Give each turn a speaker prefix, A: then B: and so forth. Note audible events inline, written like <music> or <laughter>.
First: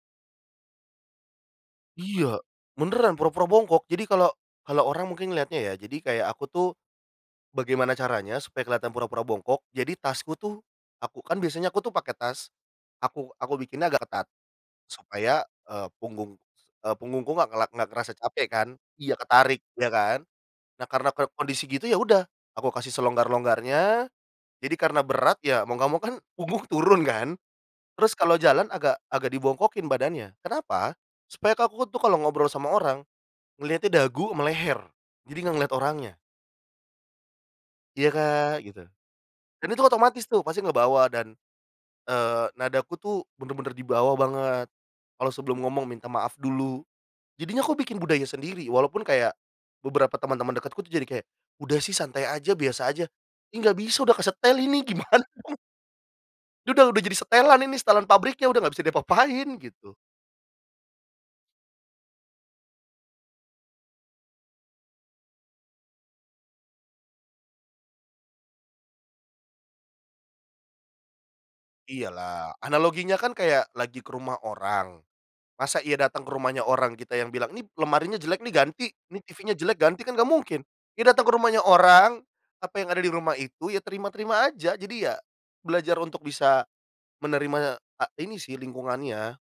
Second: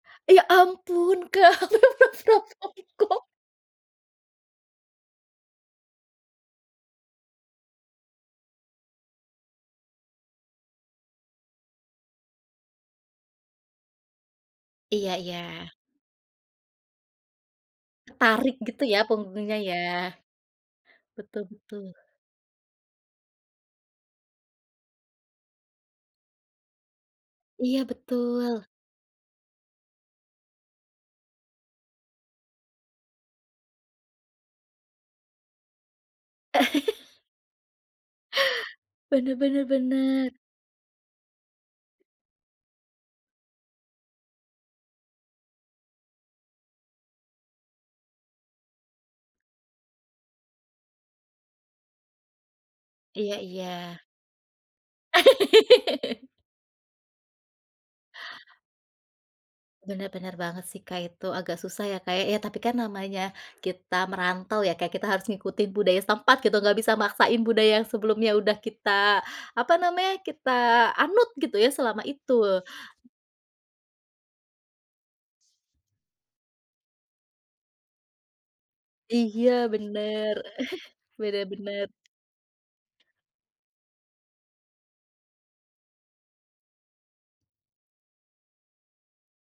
A: Ya, ampun, Kak, benar-benar pura-pura
B: Iya. Beneran,
A: bongkok.
B: pura-pura bongkok. Jadi kalau kalau orang mungkin ngelihatnya, ya, jadi, kayak aku tuh, bagaimana caranya supaya kelihatan pura-pura bongkok, jadi, tasku tuh, aku kan biasanya aku tuh pakai tas, aku aku bikinnya agak ketat,
A: Iya
B: supaya,
A: iya.
B: eee, punggung eee, punggungku nggak ngelak nggak terasa capek,
A: Ketarik,
B: kan,
A: gitu, ya?
B: iya
A: Punggungnya,
B: ketarik,
A: ya?
B: ya kan. Nah, karena para
A: Betul
B: kondisi gitu,
A: betul.
B: ya udah, aku kasih selonggar-longgar nya, jadi karena berat, ya mau nggak mau kan, punggung turun kan,
A: Iya,
B: terus kalau
A: betul.
B: jalan agak agak dibongkokin badannya. Kenapa? Supaya kan aku tuh kalau ngobrol sama orang, ngelihatnya dagu ama leher. Jadi nggak ngelihat orangnya.
A: <chuckles>
B: "Iya, Kak", gitu.
A: Benar benar
B: Dan itu otomatis
A: benar.
B: tuh, pasti ngebawa dan, eee, nadaku tuh bener-bener di bawah banget. Kalau sebelum ngomong, minta maaf dulu. Jadinya aku bikin budaya sendiri. Walaupun kayak, beberapa teman-teman dekatku tuh, jadi kayak, "Udah sih santai aja. Biasa aja".
A: Iya
B: Ya, nggak
A: iya.
B: bisa, udah kesetel ini. Gimana?
A: <laughs>
B: Udah udah jadi setelan ini. Setelan pabriknya udah nggak bisa diapa-apain. Gitu.
A: Benar benar banget sih, Kak. Itu agak susah ya, Kak, ya? Tapi kan, namanya kita merantau ya, Kak, Kita harus ngikutin budaya setempat, gitu. Nggak bisa maksain budaya yang sebelumnya udah kita, apa namanya, kita anut, gitu ya, selama
B: Iya, lah.
A: itu.
B: Analoginya kan kayak lagi ke rumah orang, masa iya datang ke rumahnya orang, kita yang bilang, "Nih, lemarinya jelek nih, ganti. Nih
A: Iya,
B: TV-nya jelek, ganti". Kan gak
A: bener.
B: mungkin.
A: <chuckles>
B: Ya datang ke
A: Bener
B: rumahnya
A: bener.
B: orang, apa yang ada di rumah itu, ya terima-terima aja. Jadi ya, belajar untuk bisa menerima a ini sih, lingkungannya.